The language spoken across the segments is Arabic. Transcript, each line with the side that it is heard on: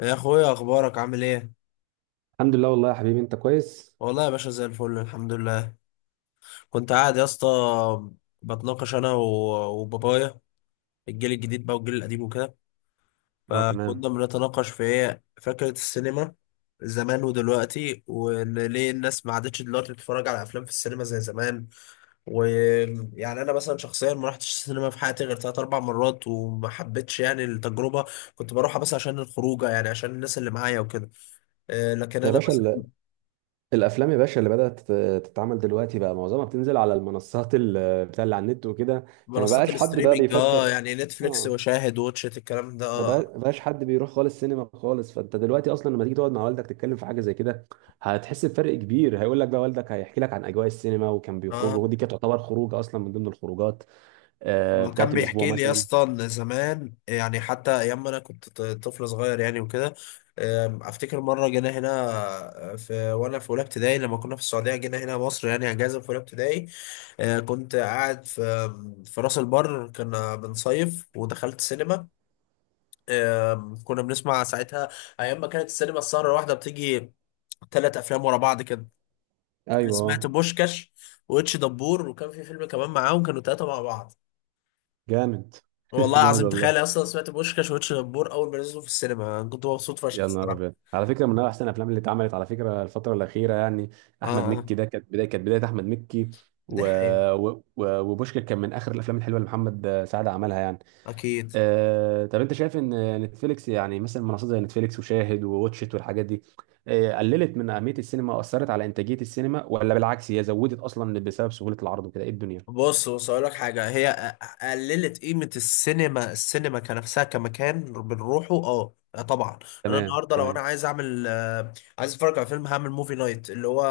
left: يا اخويا، اخبارك عامل ايه؟
right: الحمد لله، والله يا حبيبي، انت كويس.
left: والله يا باشا، زي الفل الحمد لله. كنت قاعد يا اسطى، بتناقش انا وبابايا، الجيل الجديد بقى والجيل القديم وكده.
right: اه، تمام.
left: فكنا بنتناقش في ايه؟ فكرة السينما زمان ودلوقتي، وان ليه الناس ما عادتش دلوقتي بتتفرج على افلام في السينما زي زمان. ويعني انا مثلا شخصيا ما رحتش السينما في حياتي غير ثلاث اربع مرات، وما حبيتش يعني التجربة. كنت بروحها بس عشان الخروجه، يعني عشان الناس اللي معايا وكده. لكن
right: يا
left: انا
right: باشا ال- الافلام يا باشا اللي بدات تتعمل دلوقتي بقى معظمها بتنزل على المنصات بتاع اللي على النت وكده. فما
left: منصات
right: بقاش حد بقى
left: الستريمينج، اه
right: بيفكر.
left: يعني نتفليكس
right: اه.
left: وشاهد واتشت، الكلام ده
right: ما
left: اه.
right: بقى- بقاش حد بيروح خالص سينما خالص، فانت دلوقتي اصلا لما تيجي تقعد مع والدك تتكلم في حاجه زي كده، هتحس بفرق كبير. هيقول لك بقى والدك، هيحكي لك عن اجواء السينما وكان
left: اه،
right: بيخرجوا، ودي كانت تعتبر خروجه اصلا من ضمن الخروجات
left: وكان
right: بتاعت الاسبوع
left: بيحكي لي يا
right: مثلا.
left: اسطى ان زمان يعني حتى ايام ما انا كنت طفل صغير يعني وكده. افتكر مره جينا هنا، في وانا في اولى ابتدائي لما كنا في السعوديه جينا هنا مصر، يعني اجازه في اولى ابتدائي. كنت قاعد في في راس البر، كنا بنصيف ودخلت سينما. كنا بنسمع ساعتها ايام ما كانت السينما السهره الواحده بتيجي ثلاث افلام ورا بعض كده. انا سمعت
right: ايوه.
left: بوشكاش واتش دبور، وكان في فيلم كمان معاهم، كانوا ثلاثه مع بعض.
right: جامد.
left: والله
right: جامد
left: العظيم
right: والله.
left: تخيل، اصلا سمعت بوشكاش واتش دبور اول ما نزلوا في السينما أنا كنت مبسوط فشخ
right: يا نهار ابيض،
left: الصراحه.
right: على فكره من احسن الافلام اللي اتعملت على فكره الفتره الاخيره يعني.
left: اه
right: احمد
left: اه،
right: مكي ده كانت بدايه احمد مكي.
left: دي
right: و...
left: حقيقة
right: وبوشكاش كان من اخر الافلام الحلوه اللي محمد سعد عملها يعني.
left: اكيد.
right: طب انت شايف ان نتفليكس، يعني مثلا منصات زي نتفليكس وشاهد وواتشت والحاجات دي، قللت من اهميه السينما واثرت على انتاجيه السينما، ولا بالعكس هي زودت اصلا بسبب سهوله العرض وكده، ايه الدنيا؟
left: بص اقول لك حاجه، هي قللت قيمه السينما، السينما كنفسها كمكان بنروحه، اه آه طبعا. انا
right: تمام،
left: النهارده لو انا
right: تمام.
left: عايز اعمل عايز اتفرج على فيلم هعمل موفي نايت، اللي هو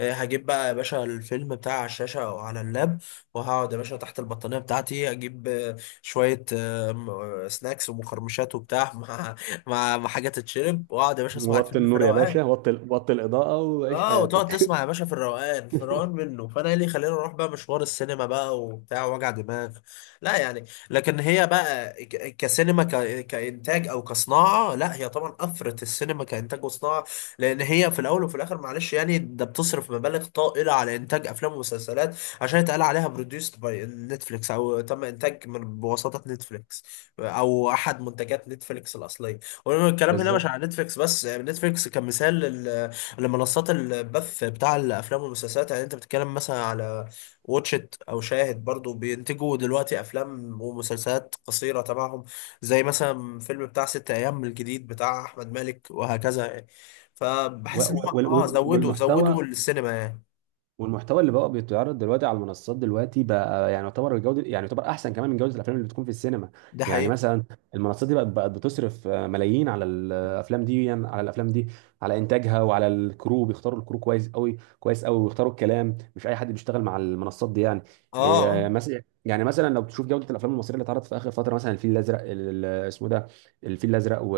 left: هجيب بقى يا باشا الفيلم بتاع على الشاشه او على اللاب، وهقعد يا باشا تحت البطانيه بتاعتي، اجيب شويه سناكس ومقرمشات وبتاع، مع حاجات تتشرب، واقعد يا باشا اسمع
right: وطي
left: الفيلم في
right: النور يا
left: الروقان.
right: باشا، وطي وطي الاضاءه، وعيش
left: اه، وتقعد
right: حياتك.
left: تسمع يا باشا في الروقان، في الروقان منه. فانا ايه اللي يخليني اروح بقى مشوار السينما بقى وبتاع وجع دماغ؟ لا يعني. لكن هي بقى كسينما كانتاج او كصناعه، لا هي طبعا افرت السينما كانتاج وصناعه، لان هي في الاول وفي الاخر معلش يعني ده بتصرف مبالغ طائله على انتاج افلام ومسلسلات عشان يتقال عليها بروديوست باي نتفليكس، او تم انتاج من بواسطه نتفليكس، او احد منتجات نتفليكس الاصليه. والكلام هنا مش
right: بالظبط.
left: على نتفليكس بس، يعني نتفليكس كمثال لمنصات البث بتاع الافلام والمسلسلات. يعني انت بتتكلم مثلا على واتشت او شاهد، برضو بينتجوا دلوقتي افلام ومسلسلات قصيره تبعهم، زي مثلا فيلم بتاع ست ايام الجديد بتاع احمد مالك وهكذا يعني. فبحس ان هم اه زودوا
right: والمحتوى
left: السينما يعني.
right: والمحتوى اللي بقى بيتعرض دلوقتي على المنصات دلوقتي بقى، يعني يعتبر الجوده، يعني يعتبر احسن كمان من جوده الافلام اللي بتكون في السينما.
left: ده
right: يعني
left: حقيقي.
right: مثلا، المنصات دي بقت بتصرف ملايين على الافلام دي، يعني على الافلام دي، على انتاجها وعلى الكرو، بيختاروا الكرو كويس قوي كويس قوي، ويختاروا الكلام، مش اي حد بيشتغل مع المنصات دي يعني.
left: اه آه.
right: مثلا يعني مثلا لو بتشوف جوده الافلام المصريه اللي اتعرضت في اخر فتره، مثلا الفيل الازرق اسمه ده، الفيل الازرق، و...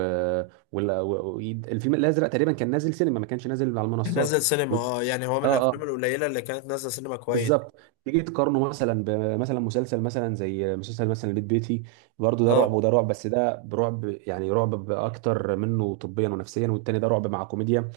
right: وال- و... و... الفيلم الازرق تقريبا كان نازل سينما، ما كانش نازل على المنصات.
left: نزل
right: و...
left: سينما، اه يعني هو من
right: اه، آه.
left: الافلام القليله اللي كانت نازله سينما كويس.
right: بالظبط. تيجي تقارنه مثلا بمثلا مسلسل مثلا زي مسلسل مثلا بيت بيتي، برضه ده رعب
left: اه
right: وده رعب، بس ده برعب يعني رعب اكتر منه طبيا ونفسيا، والتاني ده رعب مع كوميديا.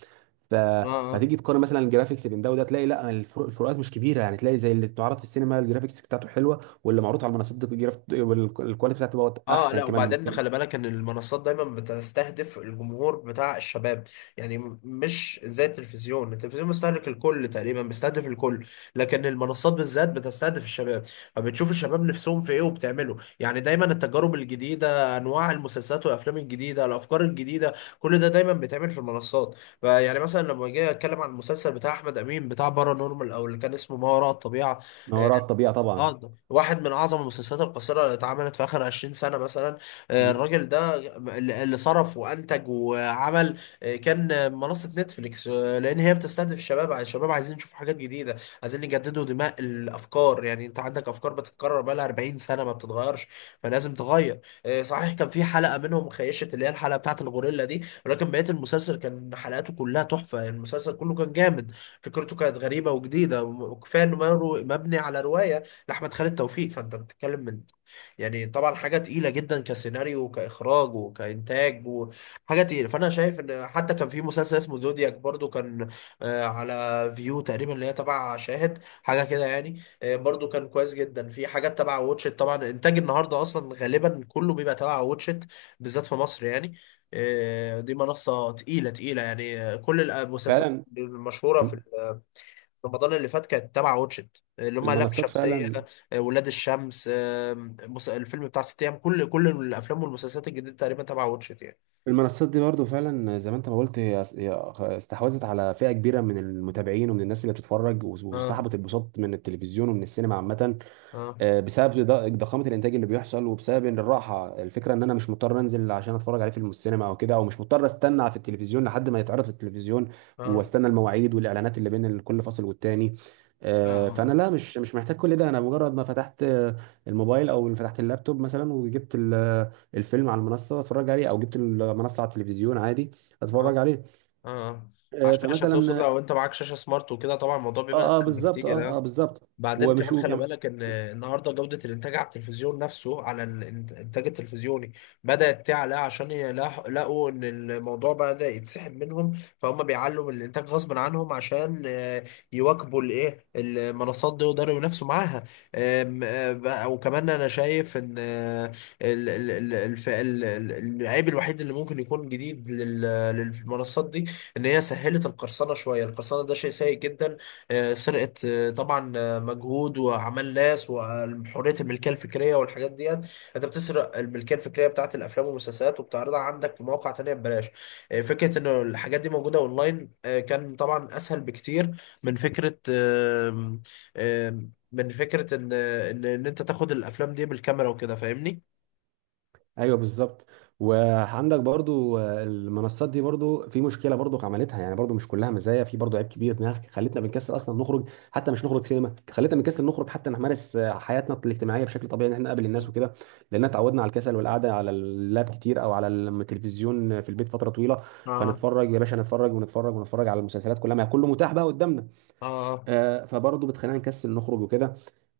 right: ف...
left: اه اه
right: فتيجي تقارن مثلا الجرافيكس بين ده وده، تلاقي لا، الفروق الفروقات مش كبيره يعني، تلاقي زي اللي بتعرض في السينما الجرافيكس بتاعته حلوه، واللي معروض على المنصات دي والكواليتي بتاعته بقت
left: اه.
right: احسن
left: لا
right: كمان من
left: وبعدين
right: السينما.
left: خلي بالك ان المنصات دايما بتستهدف الجمهور بتاع الشباب، يعني مش زي التلفزيون، التلفزيون بيستهلك الكل تقريبا، بيستهدف الكل. لكن المنصات بالذات بتستهدف الشباب، فبتشوف الشباب نفسهم في ايه وبتعمله، يعني دايما التجارب الجديده، انواع المسلسلات والافلام الجديده، الافكار الجديده، كل ده دايما بيتعمل في المنصات. فيعني مثلا لما جاي اتكلم عن المسلسل بتاع احمد امين بتاع بارانورمال، او اللي كان اسمه ما وراء الطبيعه،
right: ما وراء الطبيعه
left: اه
right: طبعا.
left: ده واحد من اعظم المسلسلات القصيره اللي اتعملت في اخر 20 سنه مثلا. الراجل ده اللي صرف وانتج وعمل، كان منصه نتفليكس، لان هي بتستهدف الشباب، الشباب عايزين يشوفوا حاجات جديده، عايزين يجددوا دماء الافكار. يعني انت عندك افكار بتتكرر بقالها 40 سنه ما بتتغيرش، فلازم تغير. صحيح كان في حلقه منهم خيشت، اللي هي الحلقه بتاعت الغوريلا دي، ولكن بقيه المسلسل كان حلقاته كلها تحفه، المسلسل كله كان جامد. فكرته كانت غريبه وجديده، وكفايه انه مبني على روايه لاحمد خالد توفيق. فانت بتتكلم من، يعني طبعا حاجه تقيله جدا كسيناريو وكاخراج وكانتاج، وحاجه تقيله. فانا شايف ان حتى كان في مسلسل اسمه زودياك برضو كان على فيو تقريبا، اللي هي تبع شاهد حاجه كده يعني. برضو كان كويس جدا. في حاجات تبع واتشت طبعا، انتاج النهارده اصلا غالبا كله بيبقى تبع واتشت، بالذات في مصر يعني. دي منصه تقيله تقيله يعني. كل المسلسلات
right: فعلا.
left: المشهوره في رمضان اللي فات كانت تبع واتشت، اللي هم لام
right: المنصات
left: شمسية،
right: فعلا.
left: ولاد الشمس، الفيلم بتاع ست ايام، كل كل الافلام والمسلسلات الجديدة تقريبا تبع واتشت يعني.
right: المنصات دي برضو فعلا زي ما انت ما قلت، هي استحوذت على فئة كبيرة من المتابعين ومن الناس اللي بتتفرج،
left: اه
right: وسحبت البساط من التلفزيون ومن السينما عامة.
left: اه
right: بسبب ضخامه الانتاج اللي بيحصل، وبسبب ان الراحه الفكره ان انا مش مضطر انزل عشان اتفرج عليه في السينما او كده، او مش مضطر استنى في التلفزيون لحد ما يتعرض في التلفزيون،
left: اه
right: واستنى المواعيد والاعلانات اللي بين كل فاصل والتاني. فانا
left: آه.
right: لا، مش محتاج كل ده. انا مجرد ما فتحت الموبايل او فتحت اللابتوب مثلا، وجبت الفيلم على المنصه اتفرج عليه، او جبت المنصه على التلفزيون عادي
left: اه
right: اتفرج عليه.
left: اه، عشان عشان توصل،
right: فمثلا
left: لو انت معاك شاشة سمارت وكده طبعا الموضوع بيبقى
right: اه، اه،
left: اسهل
right: بالظبط.
left: بكتير
right: اه، اه،
left: آه.
right: بالظبط.
left: بعدين
right: ومش
left: كمان خلي
right: وكم-
left: بالك ان النهارده جوده الانتاج على التلفزيون نفسه، على الانتاج التلفزيوني، بدات تعلى عشان لقوا ان الموضوع بدا يتسحب منهم، فهم بيعلوا من الانتاج غصب عنهم عشان يواكبوا الايه المنصات دي ويقدروا ينافسوا معاها. وكمان انا شايف ان ال- ال- ال- الف- ال- ال- العيب الوحيد اللي ممكن يكون جديد للمنصات دي، ان هي سهلت القرصنه شويه. القرصنه ده شيء سيء جدا، سرقة طبعا مجهود وعمل ناس وحريه الملكيه الفكريه والحاجات دي، انت بتسرق الملكيه الفكريه بتاعت الافلام والمسلسلات وبتعرضها عندك في مواقع تانية ببلاش. فكره ان الحاجات دي موجوده اونلاين كان طبعا اسهل بكتير من فكره، آم، آم، من فكره ان إن انت تاخد الافلام دي بالكاميرا وكده، فاهمني.
right: ايوه، بالظبط. وعندك برضو المنصات دي برضو في مشكله، برضو عملتها يعني، برضو مش كلها مزايا، في برضو عيب كبير انها خلتنا بنكسل اصلا نخرج، حتى مش نخرج سينما، خلتنا بنكسل نخرج حتى نمارس حياتنا الاجتماعيه بشكل طبيعي، ان احنا نقابل الناس
left: مم.
right: وكده. لان اتعودنا على الكسل والقعده على اللاب كتير او على التلفزيون في البيت فتره طويله،
left: اه
right: فنتفرج يا باشا، نتفرج ونتفرج ونتفرج على المسلسلات كلها، ما هي كله متاح بقى قدامنا.
left: اه،
right: فبرضه بتخلينا نكسل نخرج وكده.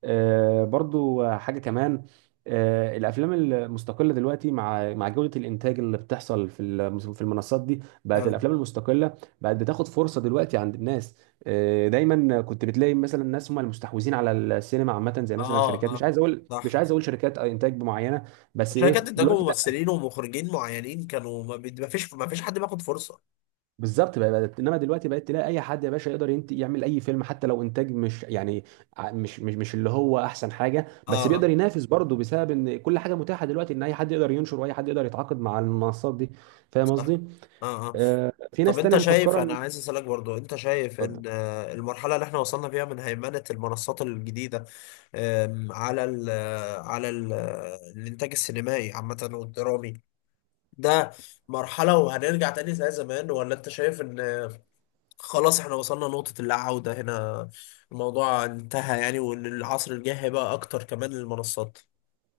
right: برضه حاجه كمان. الافلام المستقله دلوقتي مع جوده الانتاج اللي بتحصل في المنصات دي، بقت
left: يعني
right: الافلام المستقله بقت بتاخد فرصه دلوقتي عند الناس. دايما كنت بتلاقي مثلا الناس هم المستحوذين على السينما عامه، زي مثلا
left: اه
right: شركات، مش
left: اه،
right: عايز اقول مش
left: صح.
right: عايز اقول شركات انتاج معينه. بس
left: عشان كده
right: ايه
left: انتجوا
right: دلوقتي،
left: ممثلين ومخرجين معينين كانوا، ما فيش حد بياخد فرصه.
right: بالظبط. انما دلوقتي بقت تلاقي اي حد يا باشا يقدر يعمل اي فيلم، حتى لو انتاج مش يعني مش اللي هو احسن حاجه،
left: اه
right: بس بيقدر
left: آه.
right: ينافس برضه، بسبب ان كل حاجه متاحه دلوقتي، ان اي حد يقدر ينشر، واي حد يقدر يتعاقد مع المنصات دي. فاهم
left: صح
right: قصدي؟
left: اه اه.
right: في
left: طب
right: ناس تانية
left: انت شايف،
right: مفكره
left: انا
right: ان
left: عايز اسالك برضو، انت شايف ان
right: اتفضل.
left: المرحله اللي احنا وصلنا فيها من هيمنه المنصات الجديده، على ال آه، على ال آه، الانتاج السينمائي عامه والدرامي ده، مرحله وهنرجع تاني زي زمان؟ ولا انت شايف ان خلاص احنا وصلنا نقطه اللا عوده هنا، الموضوع انتهى يعني، وان العصر الجاي هيبقى اكتر كمان للمنصات؟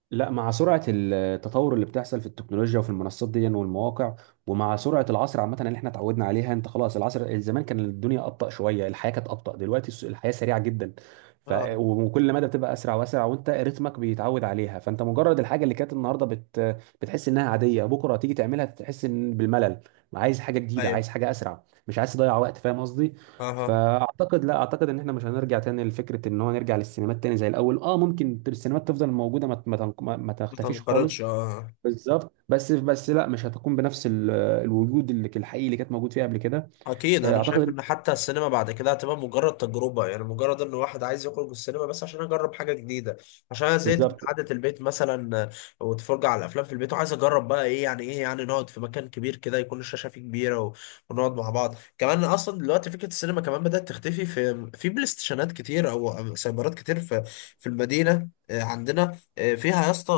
right: لا، مع سرعة التطور اللي بتحصل في التكنولوجيا وفي المنصات دي والمواقع، ومع سرعة العصر عامة اللي احنا اتعودنا عليها، انت خلاص العصر زمان كان الدنيا أبطأ شوية، الحياة كانت أبطأ، دلوقتي الحياة سريعة جدا.
left: اه
right: وكل مدى بتبقى أسرع وأسرع، وانت رتمك بيتعود عليها، فانت مجرد الحاجة اللي كانت النهاردة بتحس انها عادية، بكرة تيجي تعملها تحس ان بالملل. عايز حاجة جديدة،
left: ايوه
right: عايز حاجة أسرع، مش عايز تضيع وقت، فاهم قصدي؟
left: اها.
right: فاعتقد لا اعتقد ان احنا مش هنرجع تاني لفكره ان هو نرجع للسينمات تاني زي الاول. اه، ممكن السينمات تفضل موجوده، ما ما تنق- ما- ما
left: ما
right: تختفيش خالص.
left: تنقرضش اه.
right: بالظبط. بس لا، مش هتكون بنفس الوجود اللي الحقيقي اللي كانت موجود فيه قبل كده.
left: اكيد، انا شايف
right: اعتقد.
left: ان حتى السينما بعد كده هتبقى مجرد تجربه، يعني مجرد ان واحد عايز يخرج السينما بس عشان اجرب حاجه جديده، عشان انا زهقت من
right: بالظبط.
left: قعده البيت مثلا. واتفرج على الافلام في البيت، وعايز اجرب بقى ايه يعني، ايه يعني نقعد في مكان كبير كده يكون الشاشه فيه كبيره ونقعد مع بعض كمان. اصلا دلوقتي فكره السينما كمان بدات تختفي، في في بلاي ستيشنات كتير او أو سايبرات كتير. في في المدينه عندنا فيها يا اسطى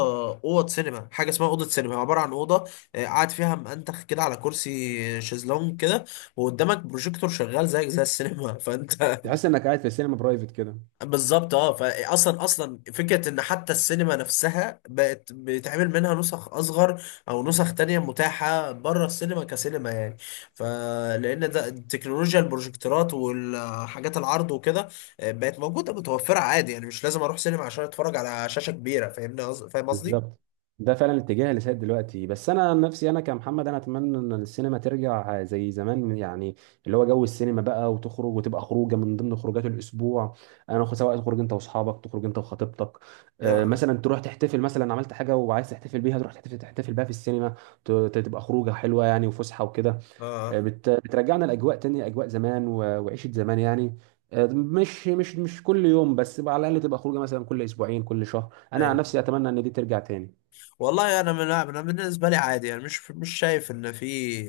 left: اوض سينما، حاجه اسمها اوضه سينما، عباره عن اوضه قاعد فيها منتخ كده على كرسي شيزلونج كده، وقدامك بروجيكتور شغال زيك زي السينما فانت
right: تحس انك قاعد في السينما برايفت كده.
left: بالظبط اه. فاصلا اصلا فكره ان حتى السينما نفسها بقت بيتعمل منها نسخ اصغر، او نسخ تانية متاحه بره السينما كسينما يعني، فلان ده تكنولوجيا البروجيكتورات والحاجات العرض وكده بقت موجوده متوفره عادي، يعني مش لازم اروح سينما عشان اتفرج على شاشه كبيره. فاهمني فاهم قصدي؟
right: بالظبط. ده فعلا الاتجاه اللي سائد دلوقتي، بس انا عن نفسي، انا كمحمد، انا اتمنى ان السينما ترجع زي زمان يعني، اللي هو جو السينما بقى، وتخرج وتبقى خروجه من ضمن خروجات الاسبوع. سواء تخرج انت واصحابك، تخرج انت وخطيبتك،
left: يا اه
right: مثلا تروح تحتفل، مثلا عملت حاجه وعايز تحتفل بيها، تروح تحتفل بيها في السينما، تبقى خروجه حلوه يعني، وفسحه وكده.
left: آه.
right: بترجعنا لاجواء تانية، اجواء زمان وعيشه زمان يعني. مش كل يوم، بس على الاقل تبقى خروجه مثلا كل اسبوعين كل شهر، انا عن
left: ايوه.
right: نفسي اتمنى ان دي ترجع تاني.
left: والله انا من، انا بالنسبه لي عادي يعني، مش شايف ان في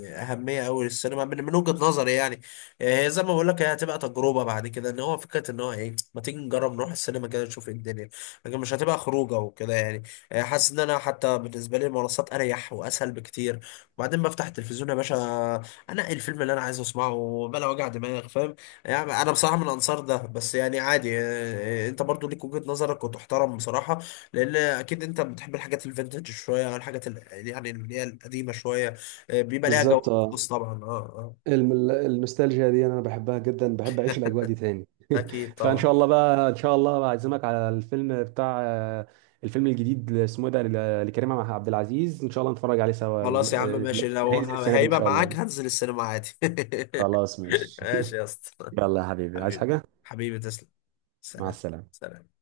left: اهميه قوي للسينما من، من وجهه نظري يعني. هي زي ما بقول لك، هي هتبقى تجربه بعد كده، ان هو فكره ان هو ايه، ما تيجي نجرب نروح السينما كده نشوف إيه الدنيا، لكن مش هتبقى خروجه وكده يعني. حاسس ان انا حتى بالنسبه لي المنصات اريح واسهل بكتير، وبعدين بفتح التلفزيون يا باشا انقي الفيلم اللي انا عايز اسمعه بلا وجع دماغ، فاهم يعني. انا بصراحه من انصار ده، بس يعني عادي انت برضو ليك وجهه نظرك وتحترم بصراحه، لان اكيد انت بتحب الحاجات الفينتج شويه، او الحاجات يعني اللي هي القديمه شويه، بيبقى ليها جو
right: بالظبط. اه.
left: خاص طبعا. اه اه
right: النوستالجيا دي انا بحبها جدا، بحب اعيش الاجواء دي تاني.
left: اكيد
right: فان
left: طبعا.
right: شاء الله بقى ان شاء الله، بعزمك على الفيلم بتاع الفيلم الجديد اللي اسمه إيه ده لكريم مع عبد العزيز، ان شاء الله نتفرج عليه سوا
left: خلاص يا عم ماشي، لو
right: هينزل السنه دي ان
left: هيبقى
right: شاء الله.
left: معاك هنزل السينما عادي
right: خلاص، ماشي.
left: ماشي يا اسطى.
right: يلا يا حبيبي، عايز
left: حبيبي،
right: حاجه؟
left: حبيبي تسلم.
right: مع
left: سلام.
right: السلامه.
left: سلام.